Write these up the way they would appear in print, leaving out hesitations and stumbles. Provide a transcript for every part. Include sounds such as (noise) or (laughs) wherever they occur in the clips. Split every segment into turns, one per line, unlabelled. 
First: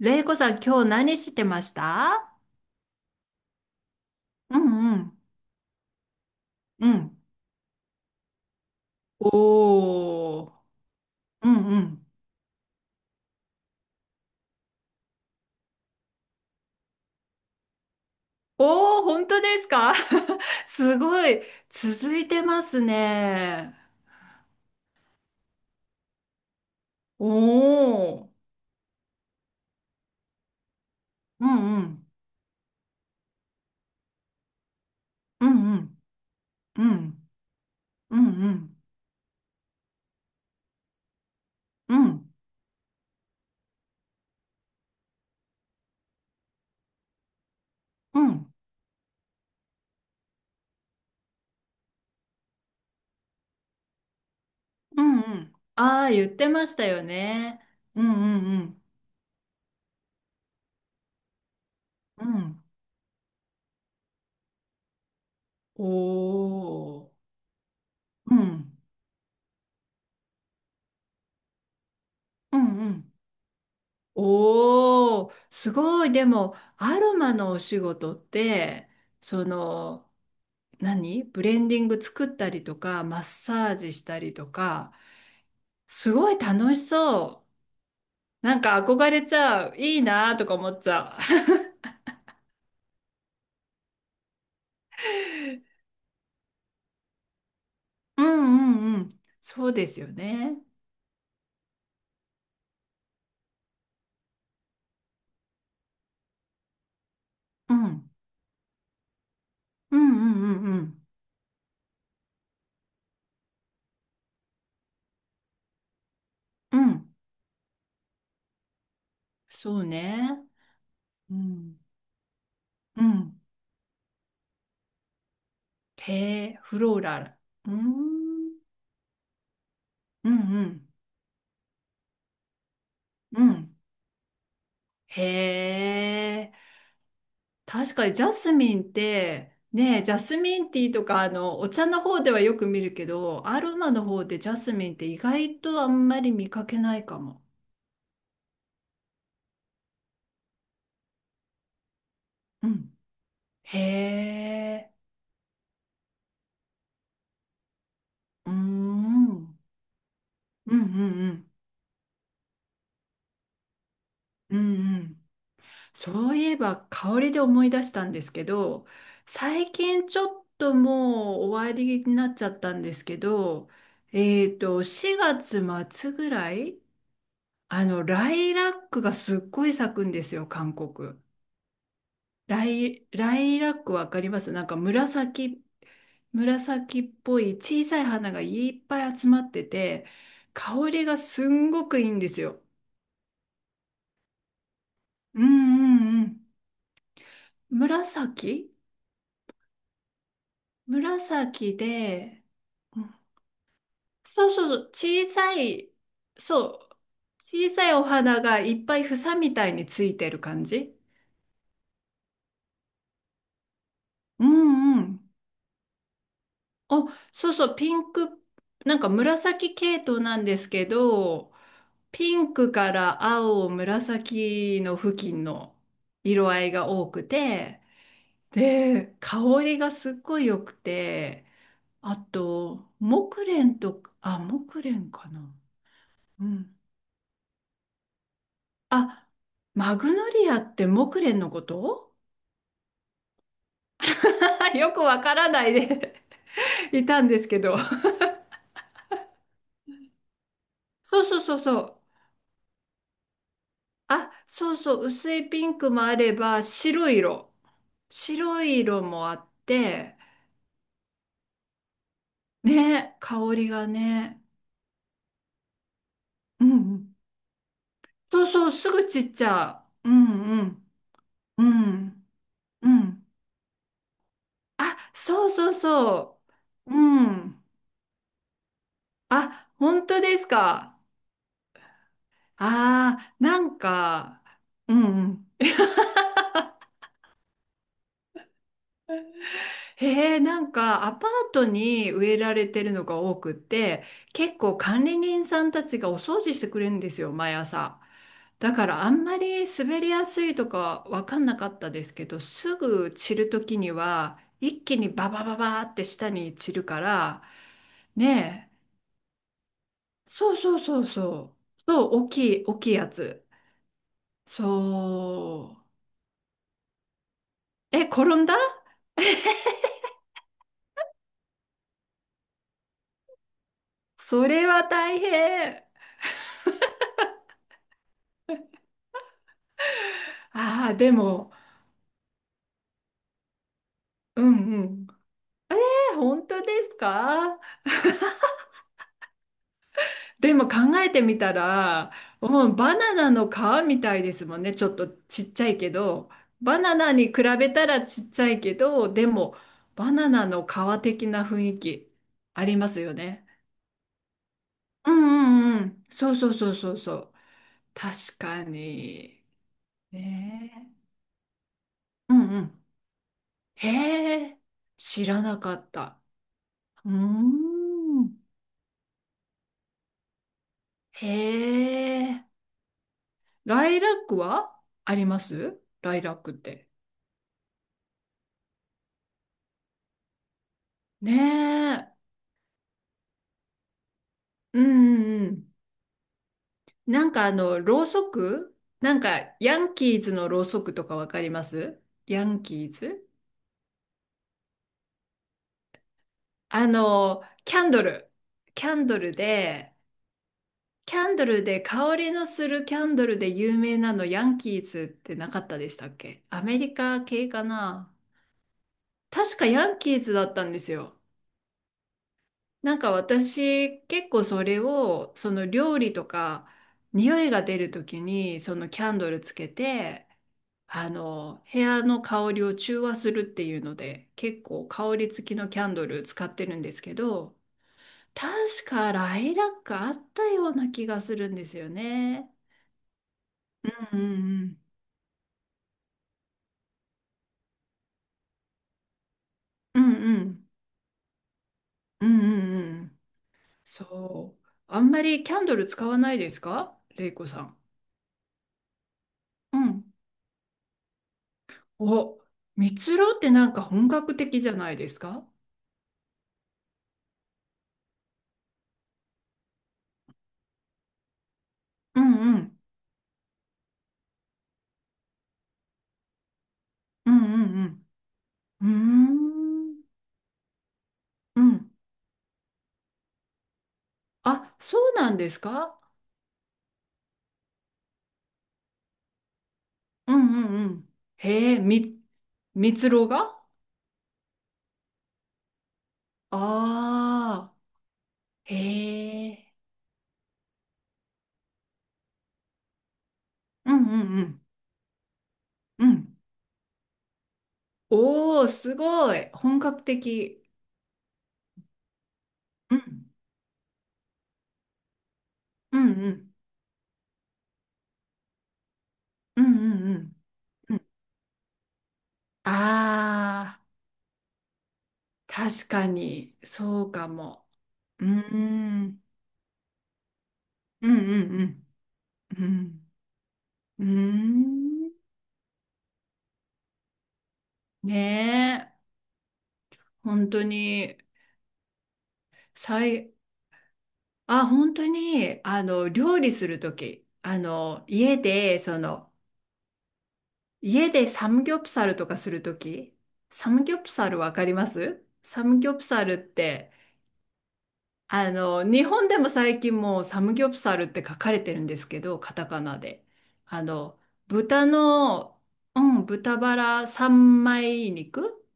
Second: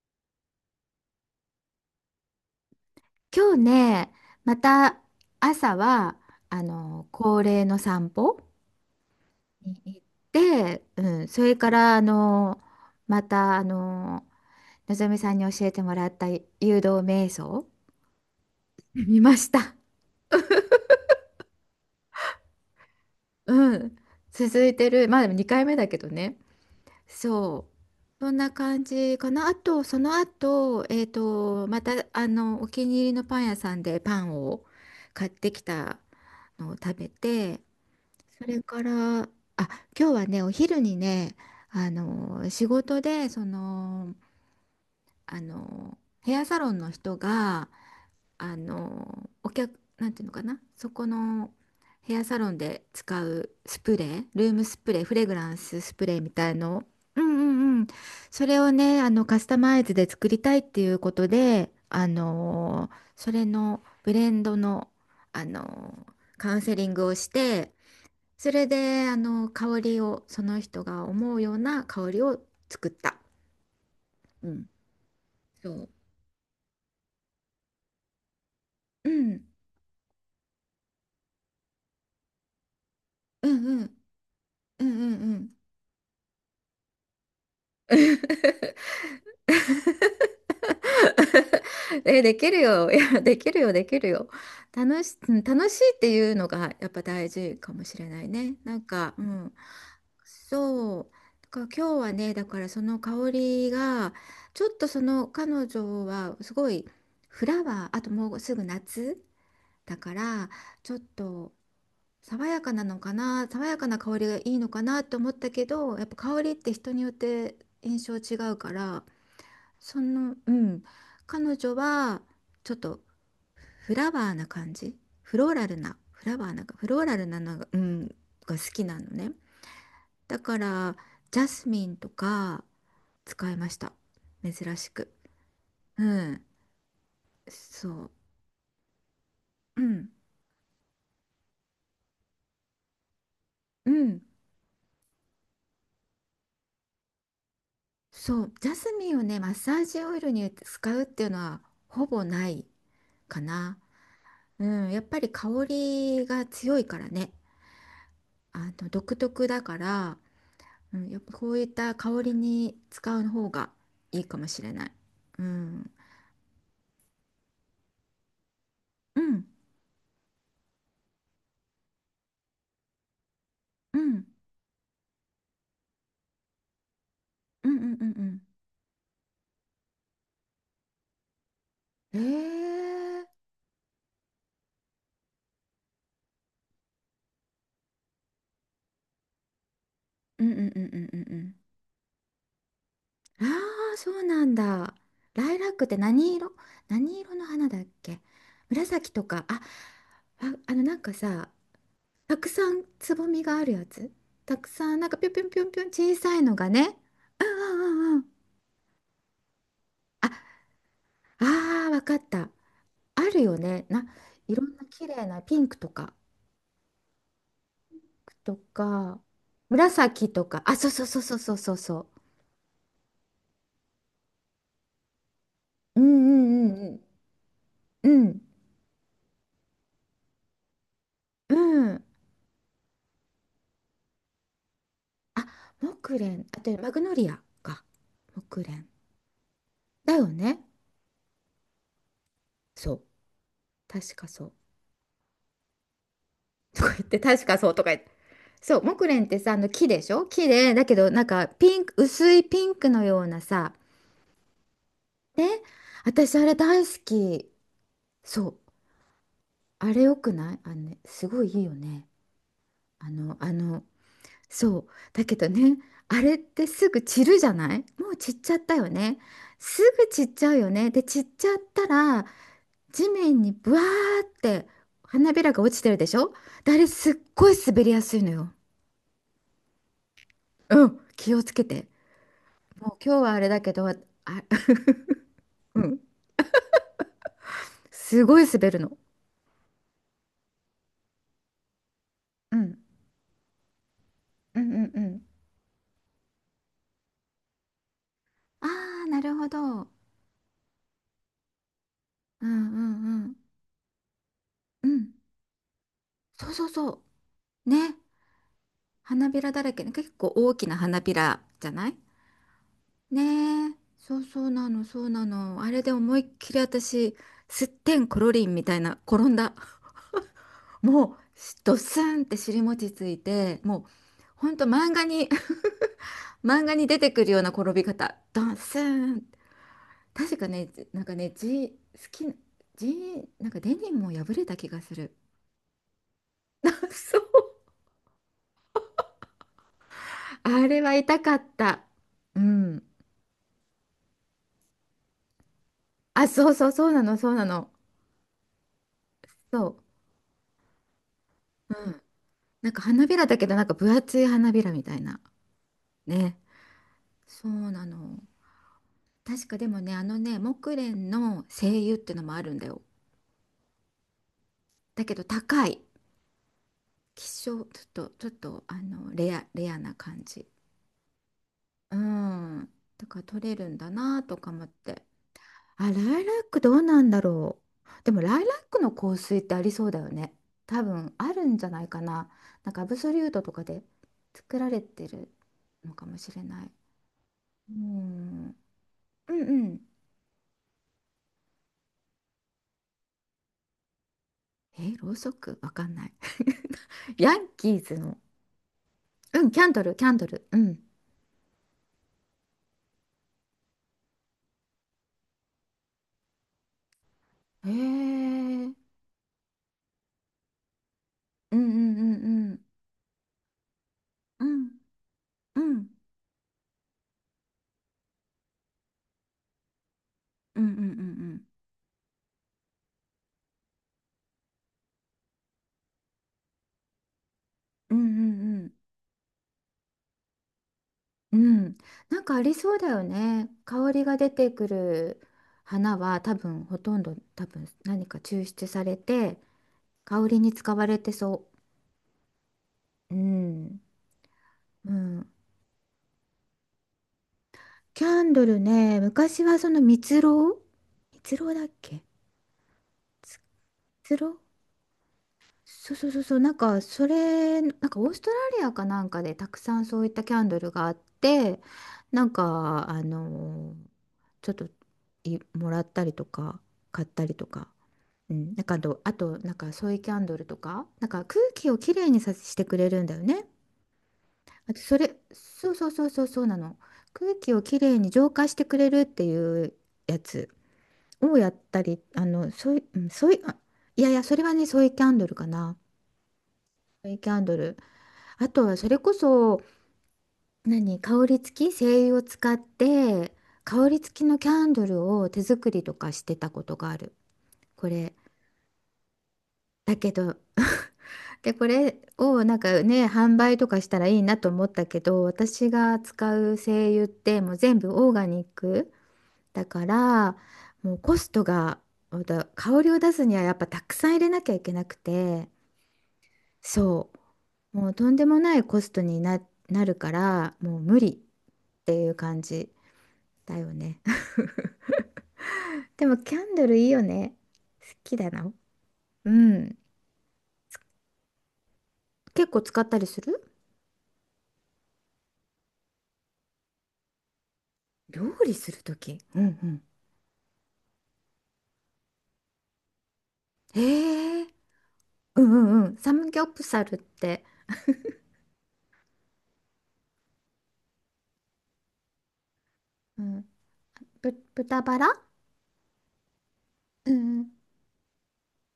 れいこさん、今日何してました？
今日ね、ま
うんう
た
ん。
朝は、
うん。
恒例の散歩に行っ
おー。
て、うん、そ
う
れ
ん
か
う
ら、
ん。
また、のぞみさんに教えてもらった誘導瞑想 (laughs)
おー、
見
本
ま
当で
し
す
た。
か？ (laughs) すごい。続いてますね。
うん。続いてる。まあでも2回目だけどね。
お
そう。そ
ー。
んな感じかな。あと、その後、
うんう
また、
ん。
お気に入りのパン屋さんでパンを買っ
う
てき
んうん。
たのを
う
食べ
ん。
て、
うん
そ
う
れ
ん。
から、あ、今日はね、お昼にね、
うん。
仕事で、ヘアサロンの人が、
うん。
お客、なんていうのかな、そこのヘアサロンで使うスプレー、ルームスプレ
う
ー、フ
ん
レグ
う
ラ
ん。
ンスス
あ
プ
あー、
レー
言
み
って
たい
まし
の、
たよ
うんう
ね。
んうん、
うんう
そ
ん
れ
う
を
ん。
ね、カスタマイズで作りたいっていうことで、
うん。
それのブレンドの、あ
お
の、カウンセリング
ー。
をして、
う
それ
ん。
で、香りを、その人が思うような香りを
うんう
作っ
ん。
た。うん。
おー、
そ
す
う。
ごい。でも、アロマのお仕事って、
うん。
その、何ブレンディング作ったりとか、マッ
うん
サー
う
ジし
ん。
たりと
うん
か、
うんうん。
すごい楽しそ
(laughs)
う。なんか憧れちゃう。いいなーとか思っちゃ
え、できるよ。いや、できるよ、できるよ。うん、楽しいっていうのがやっぱ大事かもしれな
う。(laughs) う
いね。
ん
な
う
ん
んう
か、
ん。
うん。
そうですよね。
そう。だから今日はね、だからその香りが、ちょっとその彼女はすごいフラ
う
ワー、あと
ん。
もうすぐ夏
う
だ
ん
か
うんう
ら、
んう
ちょっ
ん。
と爽やかなのかな、爽やかな香りがいいのかなって思ったけど、やっぱ香りって
う
人によ
ん。
って印象違うから、
そうね。
うん、
う
彼女
ん。
はちょっと
うん。
フラワーな感じ、フローラルな、
へ
フラワー
え、
な、
フ
フ
ロ
ロ
ー
ーラ
ラ
ル
ル。
なのが、
うー
うん、が好
ん。
きなのね。
うん
だか
うん。
らジャスミンとか
う
使いま
ん。
した。珍しく。
へ
うん、
え。
そ
確か
う、
にジャスミンって
う
ねえ、
ん、
ジャスミンティーとかあのお茶の方ではよく見るけど、アロ
う
マの
ん、
方でジャスミンって意外とあんまり見かけないかも。
そう、ジャスミンをね、マッサージオイルに使うっていうのはほぼない。
うん。
かな。
へ
うん、
え。
やっぱり香りが強いからね。
うーん。
あの独
う
特
ん
だから、
うん
うん、やっぱ
う
こ
ん
ういった香りに使う方がいいかも
う
し
ん
れない。
うん、
うん、
そういえば香りで思い出したんですけど、
うん、
最近ちょっともう終わりになっちゃったんですけど、
うん、
4月末ぐらい、
うん、うん、う
ラ
ん、
イラックがすっごい咲くんですよ、韓国。
うん。
ライ、ライラックわかります？なんか紫、紫っぽい小さい花がいっぱい集まってて、
うん、うん、うん、
香
う
り
ん、う
が
んう
す
ん。
んごくいいんですよ。
ああ、そうなんだ。
うん
ライラックって
うんう
何
ん。
色？何色の花だっけ？
紫。
紫とか。あ、あ、なんかさ、
紫
た
で、
くさん
う
つ
ん、
ぼみがあるやつ、
そう
た
そ
く
うそう、
さんなんか
小
ぴょんぴょんぴ
さ
ょんぴょん
い、
小さいの
そ
が
う、
ね。うん
小
う
さい
ん
お
うんうん。
花がいっぱい房みたいについて
あ
る感じ。
あー、わかった。あるよね、な、
う
いろんな
んう
綺
ん。
麗なピンクとか
あ、そうそう、ピンク、
と
なんか
か
紫系統
紫
な
と
んで
か。
す
あ、
け
そうそうそうそうそ
ど、
うそうそ
ピンクから青、紫の付近の
う。う
色合
ん
い
う
が
ん
多くて、
うんうん
で、香りがすっごい良くて、
うんうん。
あと、木蓮とか、あ、木蓮かな。
あ、木
う
蓮、あと
ん。
マグノリアか。木蓮
あ、マ
だ
グ
よ
ノリア
ね。
って木蓮のこと？
そう。確かそう。
(laughs) よくわからないで
(laughs) とか
(laughs)
言っ
い
て、
たんで
確
す
か
け
そう
ど。
とか言って。そう、木蓮ってさ、あの木でしょ、木で、だけ
(laughs)
どな
そう
ん
そう
か
そう
ピ
そ
ンク、
う。
薄いピンクのようなさ、
あ、そうそう、薄
ね、
いピンクもあれ
私あれ
ば、
大好
白い
き。
色。
そ
白
う、
い色もあっ
あれよ
て、
くない？あのね、すごいいいよね。あ
ね、
の、
香
あ
り
の、
がね。
そう、だけどね、あれっ
う
て
んう
すぐ
ん。
散るじゃない。もう散っ
そう
ちゃっ
そう、
たよ
すぐ
ね。
散っち
す
ゃ
ぐ
う。う
散っちゃう
んう
よね。
ん。
で、散っちゃっ
う
たら、
ん。う
地
ん。
面にブワーって
あ、
花び
そう
らが
そ
落
う
ちてるでしょ。
そ
であれ
う。う
すっごい
ん。
滑りやすいのよ。
あ、本当です
う
か。
ん、気をつけて。もう今
あ
日は
あ、
あれ
な
だけ
ん
ど、あ、
か、
(laughs)
うんうん。
うん、すごい滑るの。
へえ、なんかアパートに植えら
う
れ
ん、
てるのが多くって、結
うん
構
うんう
管理
ん。
人さんたちがお掃除してくれるんですよ、毎朝。
あ
だから
あ、
あ
な
ん
る
ま
ほど。
り
うん
滑りやすいとかわかんなかったですけど、
う
すぐ
んう
散
ん。
る時には一
う
気に
ん。
ババババーって下
そう
に
そう
散るか
そ
ら、
う。ね。
ね
花びらだらけね。結
え、
構
そ
大
う
き
そ
な
うそ
花
う
びら
そ
じゃ
う、
ない？
そう、大きい、大きいやつ。
ねえ。そうそうな
そ
の、そうなの。あれで思いっきり私、すって
う。え、
んこ
転
ろ
ん
りん
だ？
みたいな、転んだ。もう、ドスンって尻餅ついて、もう、
そ
ほんと
れは
漫画
大
に、
変。
(laughs) 漫画に出てくるような転び方。ドスンっ。確かね、じ
ああ、
なん
で
かね、
も、
ジ好きな、G なんかデニムも破
う
れた気
ん
が
う
する。
ん。本当で
(laughs)
す
そう。
か？でも
あれは
考え
痛
て
か
み
っ
た
た。
ら、
う
もう
ん。
バナナの皮みたいですもんね。ちょっとちっちゃいけ
あ、
ど、
そうそう、
バ
そう
ナ
な
ナ
の、
に
そう
比
なの。
べたらちっちゃいけど、でも
そ
バナナの皮的な雰
う。
囲
うん。
気あ
なん
り
か
ます
花
よ
びらだけ
ね。
ど、なんか分厚い花びらみたい
う
な。
んうんうん。そ
ね。
うそうそうそうそう。
そうなの。
確かに。
確かでもね、あのね、木
ね
蓮の精油っての
え。
も
う
あ
ん
るん
う
だよ。
ん。へえ。
だけど
知らな
高
か
い。
った。うー
希少、ちょっ
ん。
と、レアな感じ。
へ
う
え。
ん。だから取れるん
ラ
だ
イラッ
なと
ク
か思っ
は
て。
あります、
あ、
ラ
ラ
イ
イ
ラ
ラ
ッ
ッ
クっ
クどう
て？
なんだろう。でもライラックの香水ってありそうだよね。多分あ
ね
るんじゃないか
え。
な。なんかアブソリュートとかで作ら
う
れ
ん
て
う
る
んうん。
のかもしれない。
なんか
う
ろうそ
ん、
く、なん
うん
か、
う
ヤ
ん。
ンキーズのろうそくとかわかります？ヤンキーズ、
え、ろうそくわかんない。(laughs) ヤンキ
キャ
ー
ン
ズ
ド
の。
ル。キャンドル
うん、キャンド
で、
ル、キャンドル。うん。
キャンドルで香りのするキャンドルで有名なのヤンキーズってなかったでしたっけ？アメリカ系か
へえ。
な。
うん
確かヤンキーズだったんですよ。
うんうんうん。
なんか私結
う
構そ
ん
れをそ
う
の
ん
料理とか匂いが出る時にそのキャンドルつけて、
うんうんう
あ
ん
の部屋の香りを中和するっていうので結構香り付きのキャンドル使ってるんですけど、
うんうんうんうん
確かライラックあったような気がす
う
るんで
ん、
すよ
なんかあ
ね。
りそうだよね。香りが
う
出てく
ん
る花は多分ほとんど多分何か抽出されて
うん
香
う
りに
ん
使われてそ
うんうんうんうんう
う。う
ん、
ん、
そう、
う
あんま
ん。
りキャンドル使わないですか、レイコさ
キャンドルね、昔はそ
ん？
の
うん、
蜜蝋。蜜蝋だっけ？
お、蜜ろうってなんか本
蜜蝋。
格的じゃないですか？
そうそうそうそう、なんかそれ、なんかオーストラリアかなんかでたくさんそういったキャンドルがあって、
う
なん
んうん。
かちょっともらったりとか買った
う
りと
んう
か。
ん
うん、なんか
う
あと
ん。
な
う
ん
ー
かソイ
ん。
キャンドルとか、なんか空
う
気を
ん。
きれいにさしてくれるんだよね。あ
あ、
とそ
そう
れ、
なんです
そうそう
か？
そうそうそうなの。空気をきれいに浄化してくれるっていうや
うん
つ
うんうん。
をやっ
へえ、
たり、
み、
ソイ、う
蜜
ん
ろう
ソイ、あ、
が？
いやいや、それはね、ソイキャンドルかな。ソイキャンド
ああ
ル。あと
ー、
はそれこ
へ
そ、
え。
何、香り付き、精油を使って、香
うん
り付きの
う
キャ
ん
ンドルを手作りと
うん。
か
う
し
ん。
てたことがある。これ。
おー、すごい。本
だ
格
けど、
的。
で、これをなんか
う
ね、
ん。
販売とかしたらいいなと思ったけど、私が
うんう
使
ん。
う精油ってもう全部オーガニック
う
だ
んう
か
んうん。
ら、もうコストが、また香りを出すにはやっぱ
あ
たくさん入れなきゃいけなくて、
あ、確かに、そ
そ
うかも。
う、もうとんで
うー
もないコストに
ん。
なるから、もう無
う
理
ん
っ
うん
ていう感
うん。う
じ
ん、
だよね。
うーん。
(laughs) でもキャンドルいいよね。好
ね
きだな。
え、
うん。
本当に、
結構使ったり
さ
す
い、
る？
あ、本当に、料理するとき、
料
家
理す
で、
るとき。うんうん。
家でサムギョプサルとかするとき、サ
へ
ムギョプサル
え。
わかります？
うんう
サム
んう
ギョ
ん。
プ
サ
サ
ム
ルっ
ギョプサ
て、
ルって、
日本でも最近もうサムギョプサルって書かれてるんですけど、カタカナ
う
で。
ん、
あの、
豚
豚
バラ。
の、うん、豚バラ
うん
三枚肉、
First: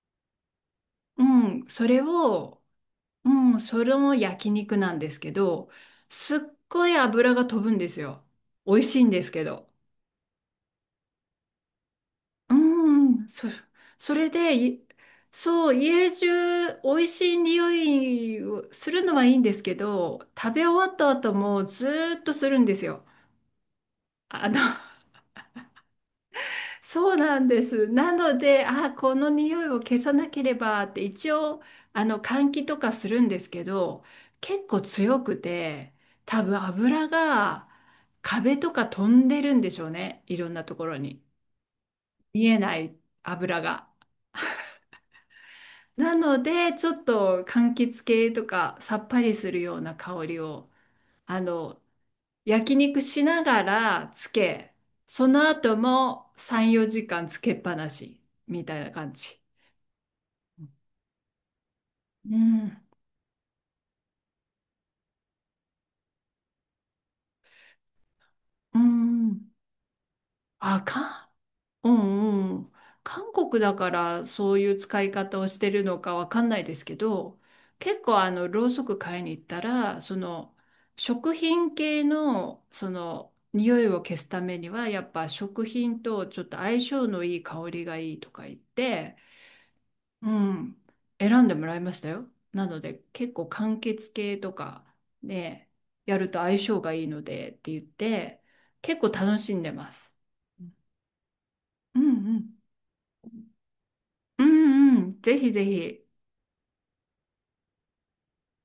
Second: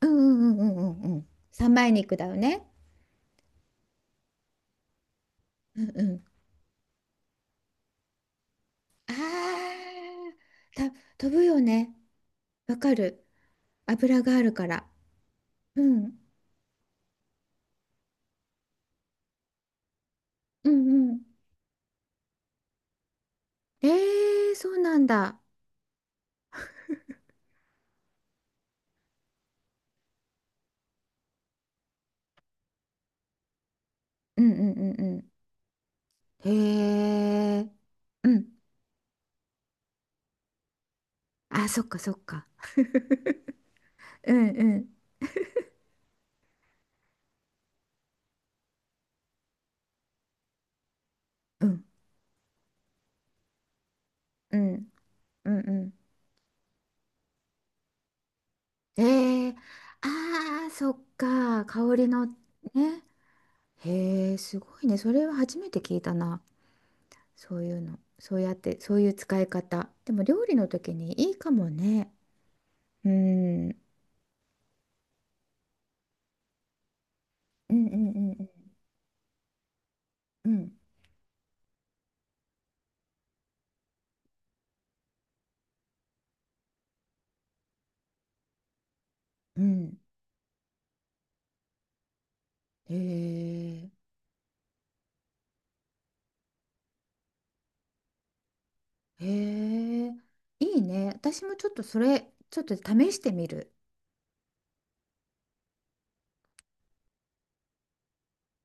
うんうんうんうんうんうん。
うん、
三
そ
枚
れ
肉だよ
を、
ね。
うん、それも焼肉なんですけど、
うんうん。
すっごい油が飛ぶんですよ。美味しいん
あ
ですけど。
ー、飛ぶよね。
う
わかる。
ん、そ、そ
油
れ
がある
で、
か
い、
ら。
そう、
う
家
ん。
中美味しい匂いをするのはいいんですけど、食べ
う
終わった
んう
後
ん。
もずーっとするんですよ。
え
あの、
そうなんだ。
そうなんです。なので、あ、この匂いを消さなければって一応、換気とかするんですけど、
うんう
結構
んう
強
ん
くて、多
うん。
分油
へ
が
え。うん。
壁とか飛んでるんでしょうね。いろんなところに。
あ、そっかそっか。
見えない油が。
うんうん
なので、ちょっと柑橘系とかさっぱりするような香りを、あ
う
の、
ん
焼肉しながらつ
う
け、
ん
その
うん
後
う
も3、4時間つけっぱなしみたいな
ん。
感じ。
あー、そっか。香りのね。
うん、
へえ、すごいね。それは初めて聞いたな。そういうの。そうやっ
う
て、そういう使い
ん。
方。でも料理の
あ、
時に
か、
いいかも
う
ね。
んうん。
う
韓国
ん。う
だ
ん
からそういう使い方をしてるのかわかんないですけど、
うんう
結
ん
構
う
ろ
ん
うそく買いに行ったら、
うん。
食品系の、匂いを消すためには、やっぱ食品とちょっと相性のいい香りがいいとか言って、
うん
うん、選んでもらいましたよ。なの
へ
で結構完
え。
結系とかでやると相性がいいのでって言って結構
へ
楽しんでま
え。
す。
いいね。私もちょっとそ
うん
れ、
う
ち
ん。
ょっと試してみる。
うんうん。ぜひぜひ。